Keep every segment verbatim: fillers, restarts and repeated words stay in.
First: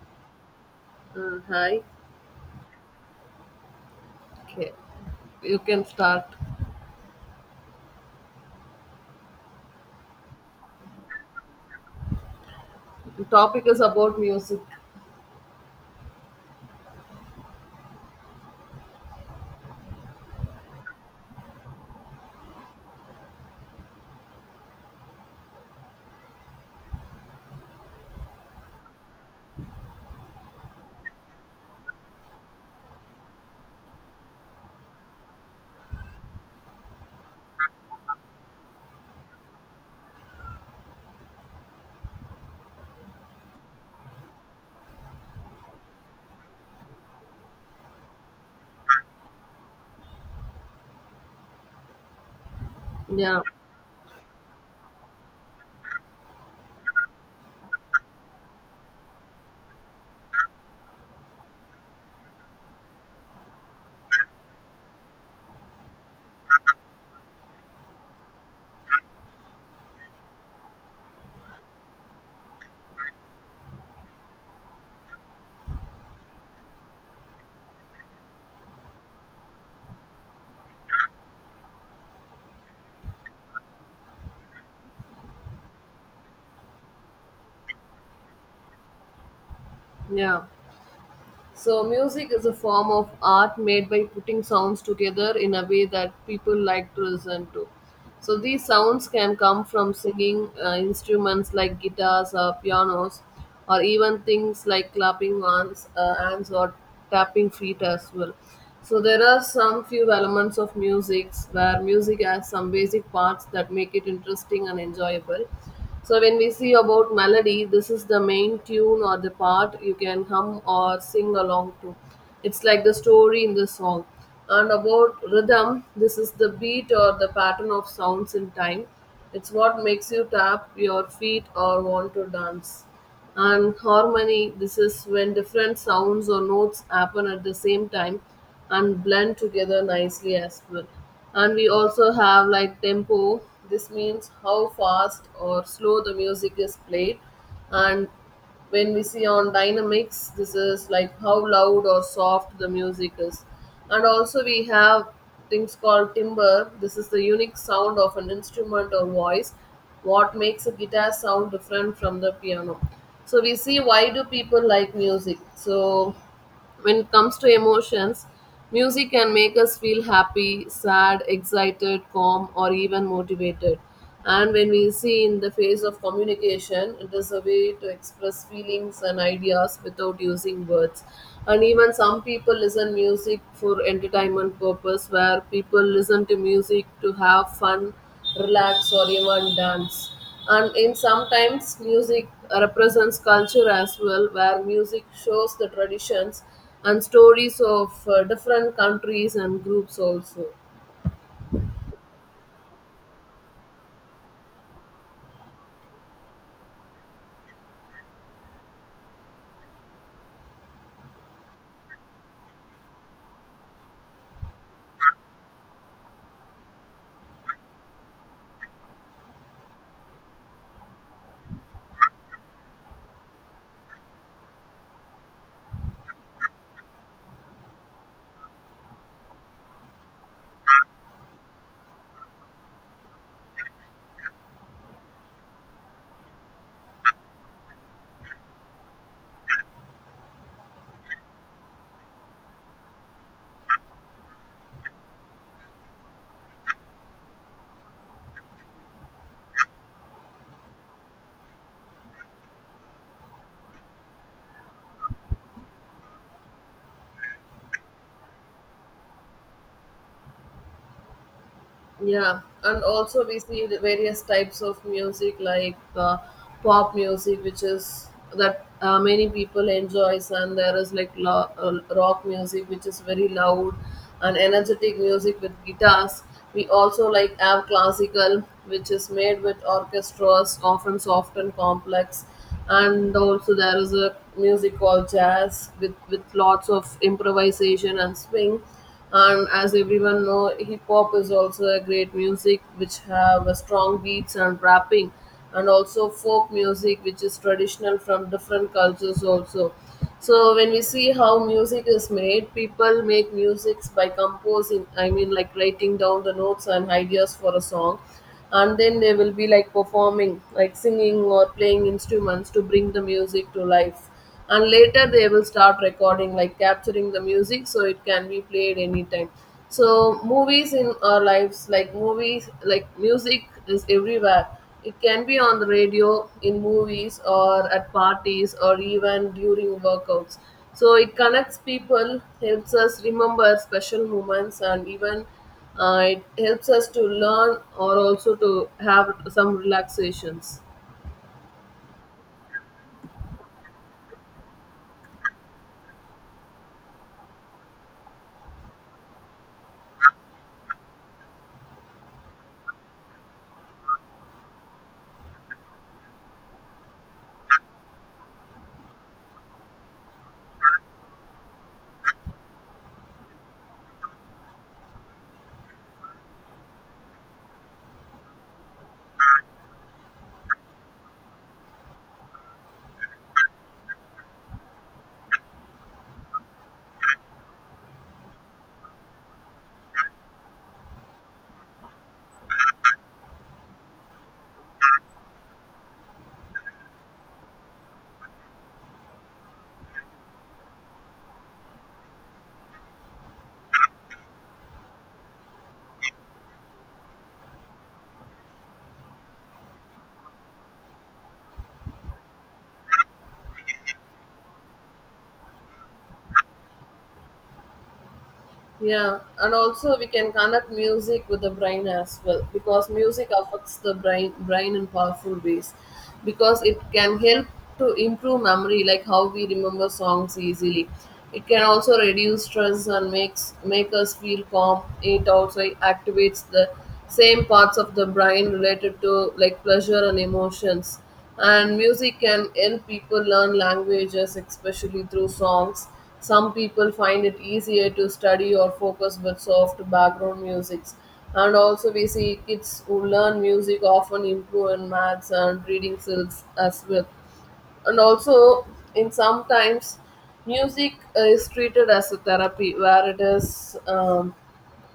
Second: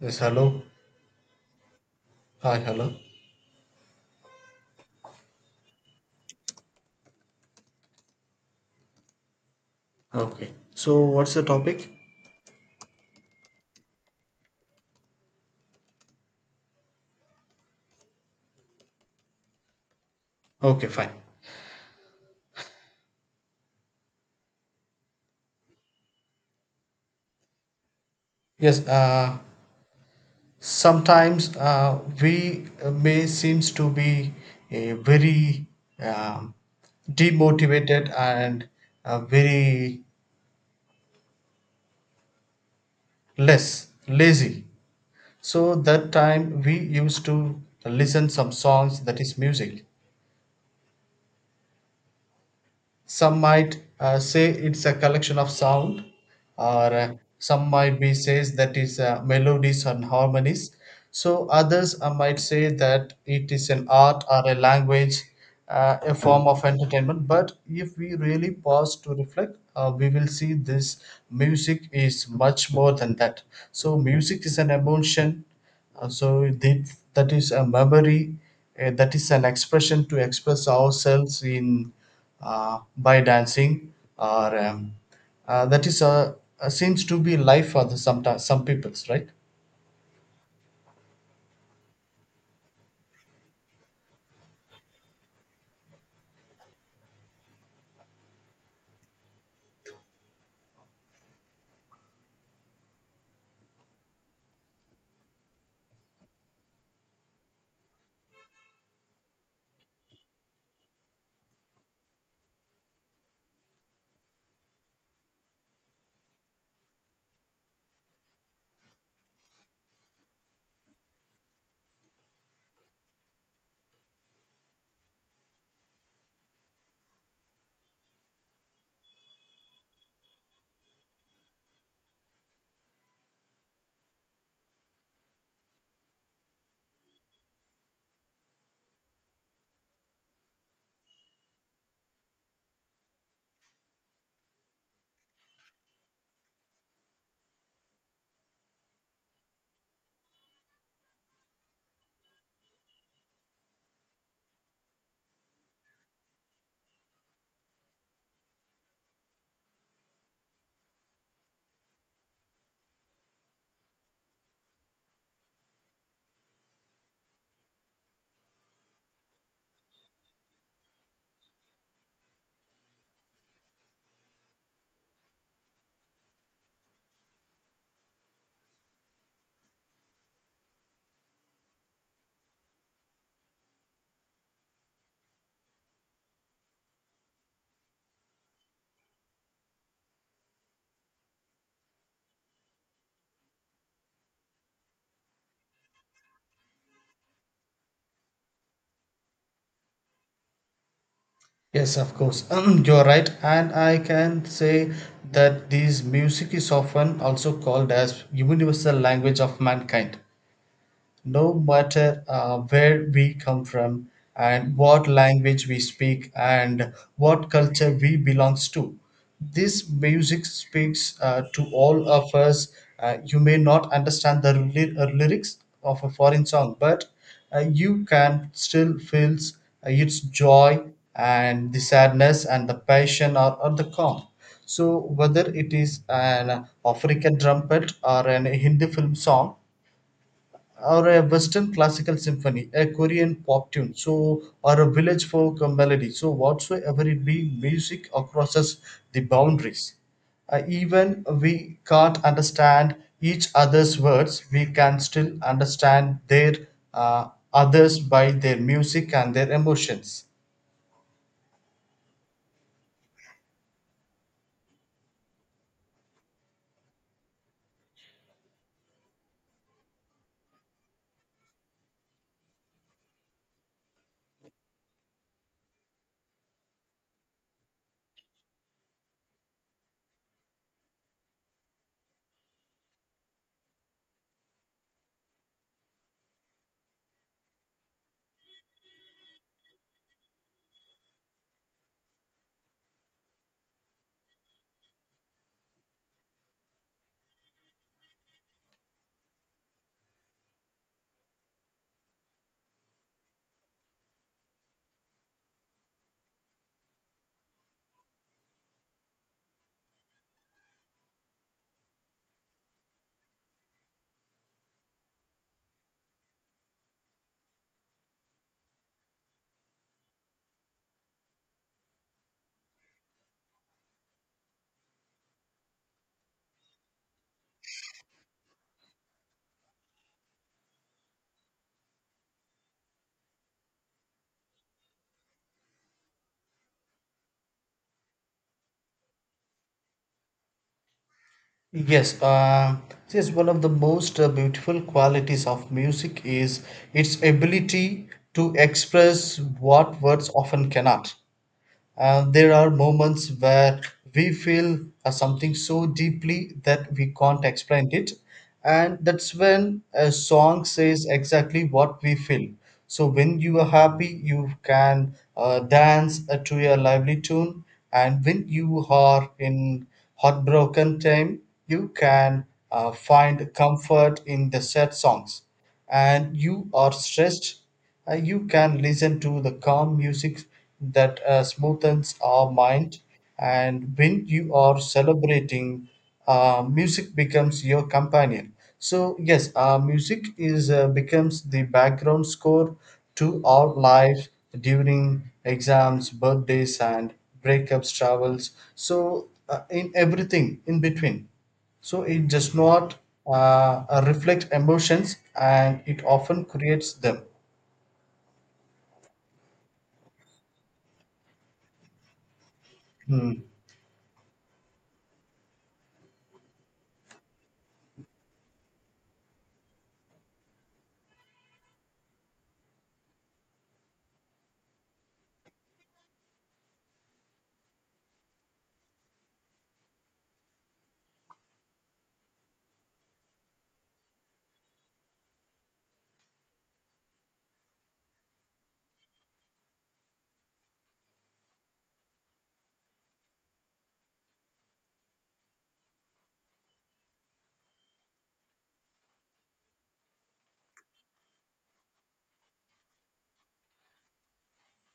Yes, hello. Uh, hi. Hi, hello. Okay, you can start. Okay. So, what's the topic? The topic is about music. Okay, fine. Yes, uh, sometimes uh, we may seems to be a very um, demotivated and uh, very less lazy. So that time we used to listen some songs that is music. Yeah, Some might uh, say it's a collection of sound, or uh, some might be says that is uh, melodies and harmonies. So others uh, might say that it is an art or a language, uh, a form of entertainment. But if we really pause to reflect, uh, we will see this music is much more than that. So music is an emotion, uh, so that, that is a memory, uh, that is an expression to express ourselves in, uh, by dancing or um, uh, that is a, a seems to be life for the some some peoples, right? yeah. So, music is a form of art made by putting sounds together in a way that people like to listen to. So, these sounds can come from singing uh, instruments like guitars or pianos, or even things like clapping hands, uh, hands or tapping feet as well. So, there are some few elements of music where music has some basic parts that make it interesting and enjoyable, so when we see about melody, this is the main tune or the part you can hum or sing along to. It's like the story in the song. And about rhythm, this is the beat or the pattern of sounds in time. It's what makes you tap your feet or want to dance. And harmony, this is when different sounds or notes happen at the same time and blend together nicely as well. And we also have like tempo, this means how fast or slow the music is played, and when we see on dynamics, this is like how loud or soft the music is, and also we have things called timbre, this is the unique sound of an instrument or voice, what makes a guitar sound different from the piano. So we see why do people like music. So when it comes to emotions, music can make us feel happy, sad, excited, calm, or even motivated. And when we see in the face of communication, it is a way to express feelings and ideas without using words. And even some people listen music for entertainment purpose, where people listen to music to have fun, relax, or even dance. And in sometimes music represents culture as well, where music shows the traditions and stories of uh, different countries and groups also. Yes, of course, you're right, and I can say that this music is often also called as universal language of mankind. No matter uh, where we come from, and what language we speak, and what culture we belongs to, this music speaks uh, to all of us. Uh, you may not understand the ly- uh, lyrics of a foreign song, but uh, you can still feel uh, its joy, and the sadness, and the passion, or, or the calm. So whether it is an African trumpet or an Hindi film song, or a Western classical symphony, a Korean pop tune, so, or a village folk melody, so whatsoever it be, music crosses the boundaries. Uh, even we can't understand each other's words, we can still understand their uh, others by their music and their emotions. Yeah, and also we see the various types of music like uh, pop music, which is that uh, many people enjoys, and there is like lo- uh, rock music, which is very loud, and energetic music with guitars. We also like have classical, which is made with orchestras, often soft and complex, and also there is a music called jazz with with lots of improvisation and swing. And as everyone know, hip hop is also a great music which have a strong beats and rapping, and also folk music which is traditional from different cultures also. So when we see how music is made, people make musics by composing. I mean, like writing down the notes and ideas for a song, and then they will be like performing, like singing or playing instruments to bring the music to life, and later they will start recording, like capturing the music so it can be played anytime. So movies in our lives, like movies, like music is everywhere. It can be on the radio, in movies, or at parties, or even during workouts. So it connects people, helps us remember special moments, and even uh, it helps us to learn or also to have some relaxations. Yes, uh, yes, one of the most uh, beautiful qualities of music is its ability to express what words often cannot. Uh, there are moments where we feel uh, something so deeply that we can't explain it, and that's when a song says exactly what we feel. So, when you are happy, you can uh, dance uh, to a lively tune, and when you are in heartbroken time, you can uh, find comfort in the sad songs, and you are stressed, uh, you can listen to the calm music that uh, smoothens our mind. And when you are celebrating, uh, music becomes your companion. So yes, uh, music is, uh, becomes the background score to our life during exams, birthdays, and breakups, travels. So uh, in everything in between. So it does not uh, uh, reflect emotions, and it often creates them. Yeah, and also we can connect music with the brain as well, because music Hmm. affects the brain brain in powerful ways, because it can help to improve memory, like how we remember songs easily. It can also reduce stress and makes make us feel calm. It also activates the same parts of the brain related to like pleasure and emotions. And music can help people learn languages, especially through songs. Some people find it easier to study or focus with soft background musics. And also, we see kids who learn music often improve in maths and reading skills as well. And also, in sometimes, music is treated as a therapy where it is. Um,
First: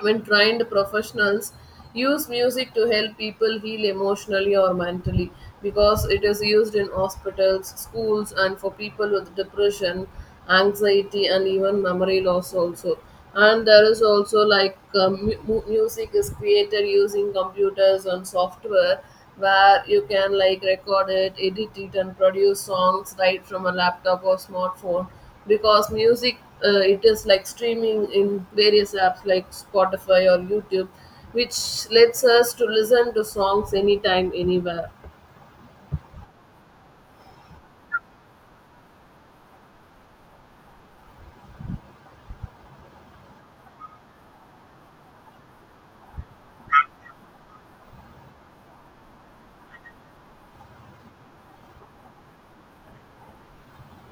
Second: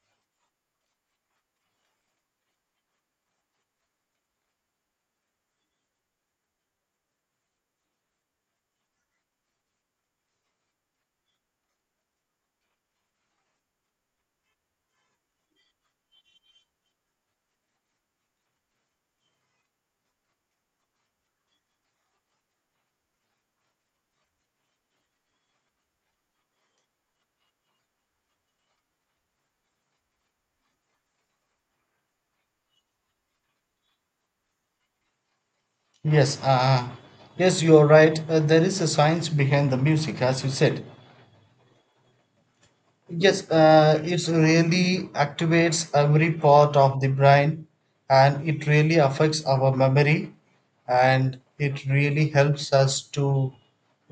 When trained professionals use music to help people heal emotionally or mentally, because it is used in hospitals, schools, and for people with depression, anxiety, and even memory loss also. And there is also like um, mu- mu- music is created using computers and software, where you can like record it, edit it, and produce songs right from a laptop or smartphone. Because music, uh, it is like streaming in various apps like Spotify or YouTube, which lets us to listen to songs anytime, anywhere. Yes, uh, yes, you are right. Uh, there is a science behind the music, as you said. Yes, uh, it really activates every part of the brain, and it really affects our memory, and it really helps us to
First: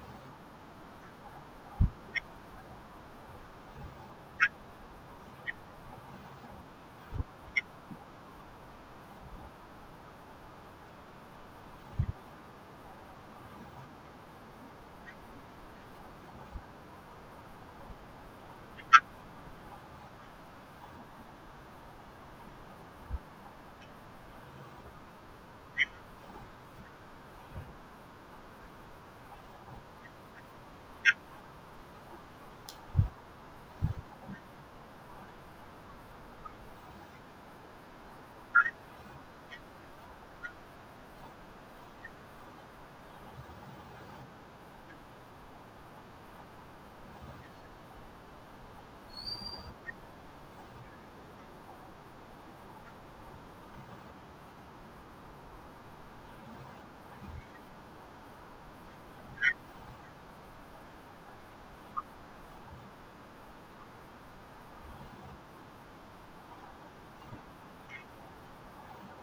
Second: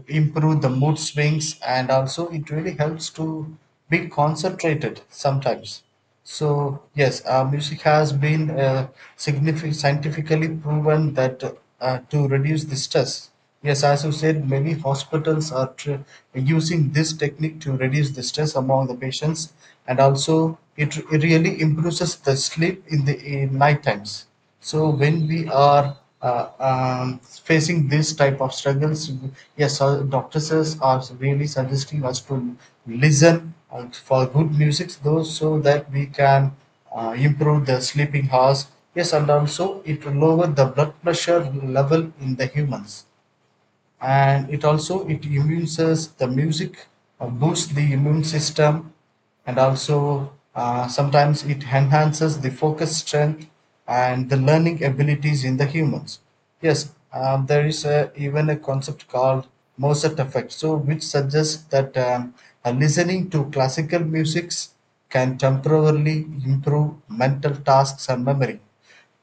improve the mood swings, and also it really helps to be concentrated sometimes. So yes, uh, music has been uh, significant scientifically proven that uh, to reduce the stress. Yes, as you said, many hospitals are tr- using this technique to reduce the stress among the patients, and also it, it really improves the sleep in the in night times. So when we are uh, um, facing this type of struggles, yes, uh, doctors are really suggesting us to listen uh, for good music though, so that we can uh, improve the sleeping hours. Yes, and also it will lower the blood pressure level in the humans. And it also, it immunises the music, uh, boosts the immune system. And also uh, sometimes it enhances the focus strength and the learning abilities in the humans. Yes, um, there is a, even a concept called Mozart effect, so which suggests that um, uh, listening to classical musics can temporarily improve mental tasks and memory.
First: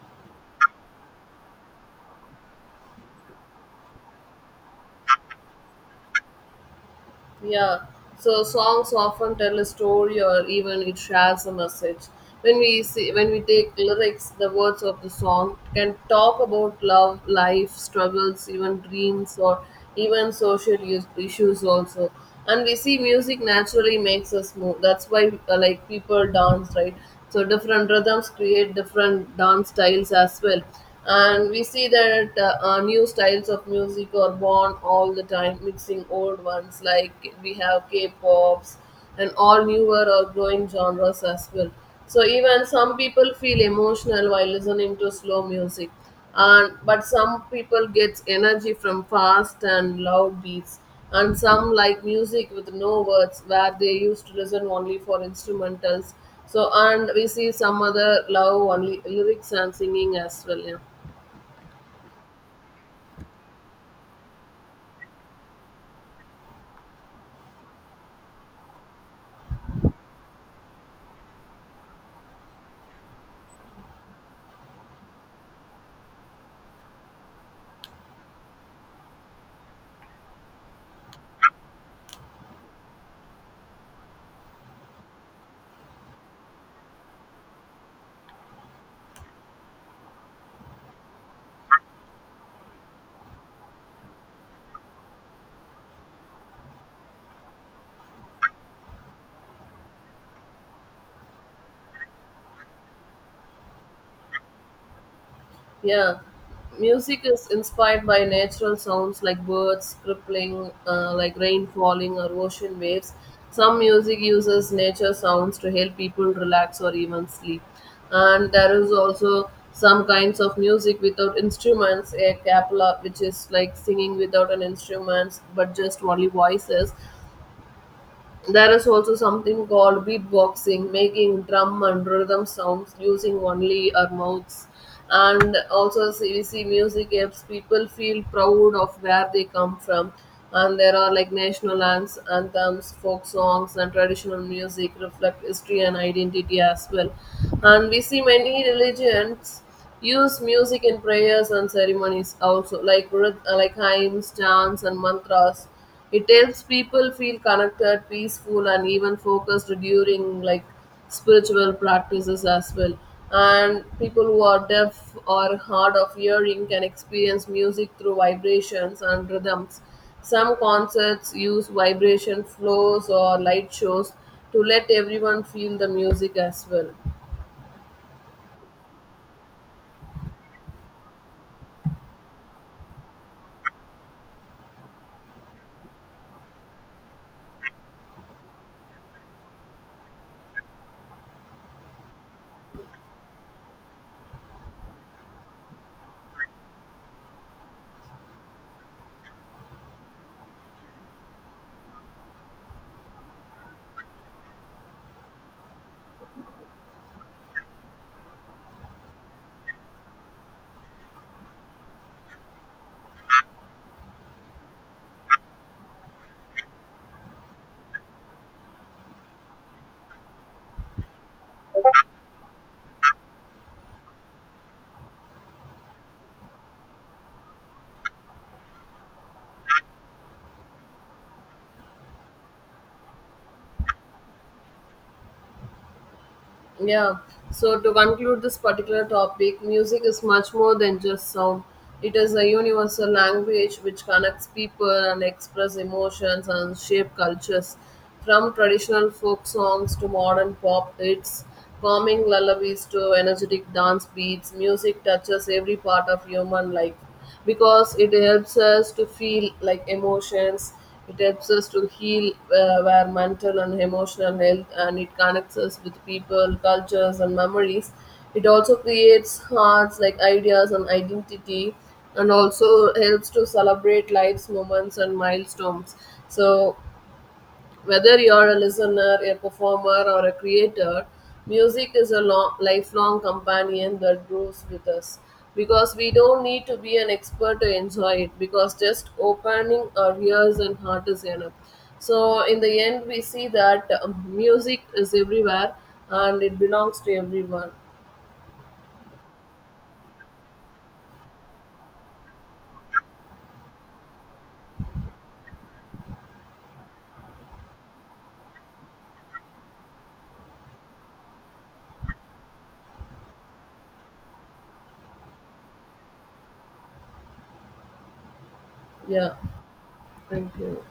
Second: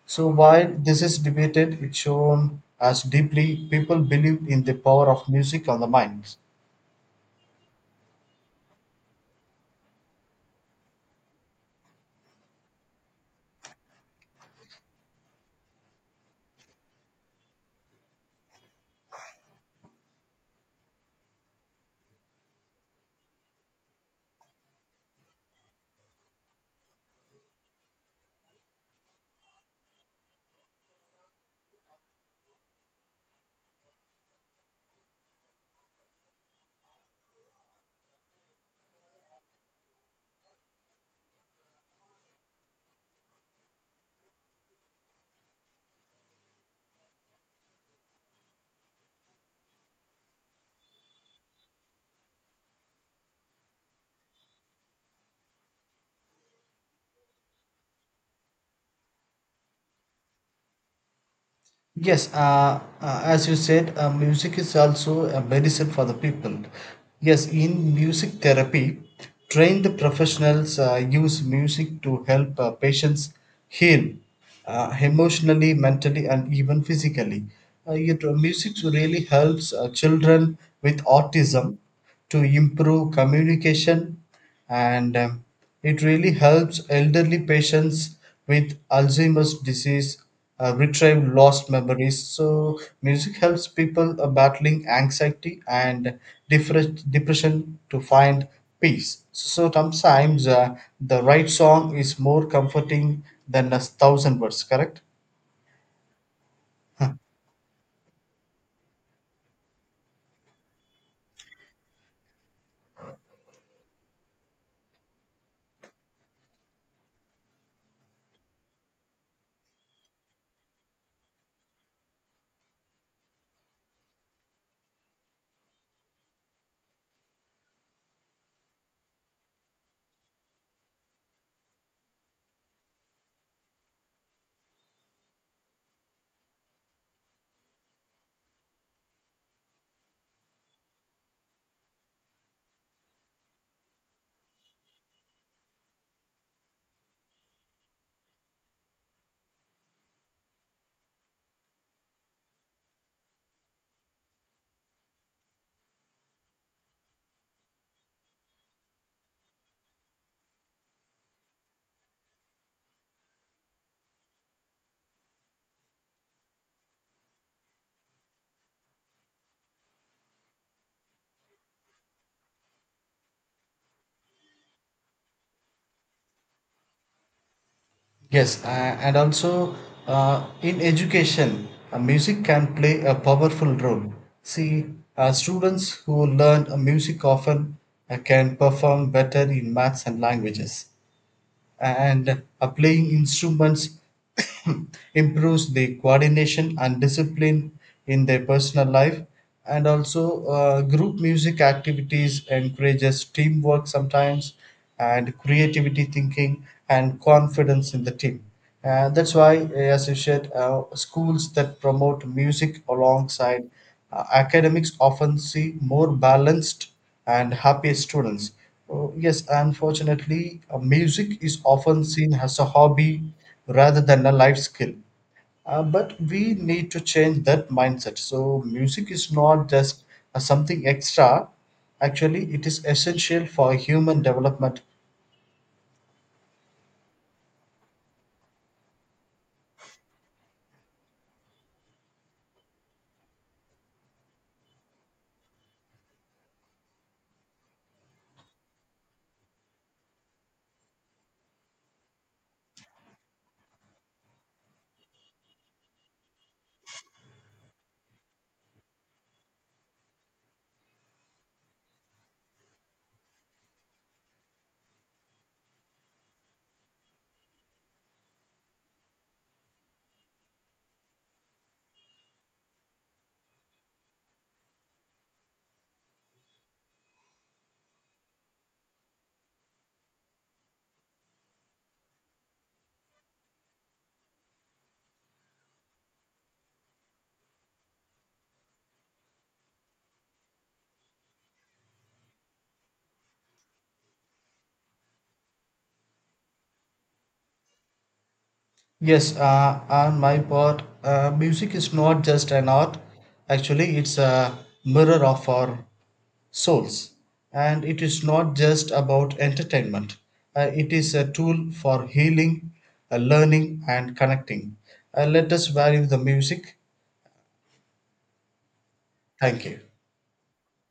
So while this is debated, it's shown as deeply people believe in the power of music on the mind. Yeah, so songs often tell a story or even it shares a message. When we see, when we take lyrics, the words of the song can talk about love, life, struggles, even dreams, or even social is- issues also. And we see music naturally makes us move. That's why uh, like people dance, right? So different rhythms create different dance styles as well. And we see that uh, uh, new styles of music are born all the time, mixing old ones, like we have k-pops and all newer or growing genres as well. So even some people feel emotional while listening to slow music, and but some people get energy from fast and loud beats, and some like music with no words, where they used to listen only for instrumentals. So and we see some other love only lyrics and singing as well, yeah. Yes, uh, uh, as you said, uh, music is also a medicine for the people. Yes, in music therapy, trained professionals uh, use music to help uh, patients heal uh, emotionally, mentally, and even physically. Uh, it, uh, music really helps uh, children with autism to improve communication, and um, it really helps elderly patients with Alzheimer's disease uh, retrieve lost memories. So, music helps people uh, battling anxiety and different depression to find peace. So, sometimes uh, the right song is more comforting than a thousand words, correct? Yeah, music is inspired by natural sounds like birds crippling, uh, like rain falling, or ocean waves. Some music uses nature sounds to help people relax or even sleep. And there is also some kinds of music without instruments, a cappella, which is like singing without an instrument but just only voices. There is also something called beatboxing, making drum and rhythm sounds using only our mouths. And also, C V C music helps people feel proud of where they come from. And there are like national ans- anthems, folk songs, and traditional music reflect history and identity as well. And we see many religions use music in prayers and ceremonies also, like rhyth- uh, like hymns, chants, and mantras. It helps people feel connected, peaceful, and even focused during like spiritual practices as well. And people who are deaf or hard of hearing can experience music through vibrations and rhythms. Some concerts use vibration floors or light shows to let everyone feel the music as well. Yes, a- and also uh, in education, uh, music can play a powerful role. See, uh, students who learn uh, music often uh, can perform better in maths and languages, and uh, playing instruments improves the coordination and discipline in their personal life. And also uh, group music activities encourages teamwork sometimes, and creativity thinking and confidence in the team. Uh, that's why, uh, as you said, uh, schools that promote music alongside uh, academics often see more balanced and happy students. Oh, yes, unfortunately, uh, music is often seen as a hobby rather than a life skill. Uh, but we need to change that mindset. So, music is not just uh, something extra, actually, it is essential for human development. Yeah. So to conclude this particular topic, music is much more than just sound. It is a universal language which connects people and express emotions and shape cultures. From traditional folk songs to modern pop hits, calming lullabies to energetic dance beats, music touches every part of human life, because it helps us to feel like emotions, it helps us to heal uh, our mental and emotional health, and it connects us with people, cultures, and memories. It also creates hearts like ideas and identity, and also helps to celebrate life's moments and milestones. So whether you're a listener, a performer, or a creator, music is a long, lifelong companion that grows with us. Because we don't need to be an expert to enjoy it, because just opening our ears and heart is enough. So, in the end, we see that um, music is everywhere and it belongs to everyone. Yes, uh, on my part, uh, music is not just an art. Actually, it's a mirror of our souls. And it is not just about entertainment. Uh, it is a tool for healing, uh, learning, and connecting. Uh, let us value the music. Yeah, Thank you. thank you.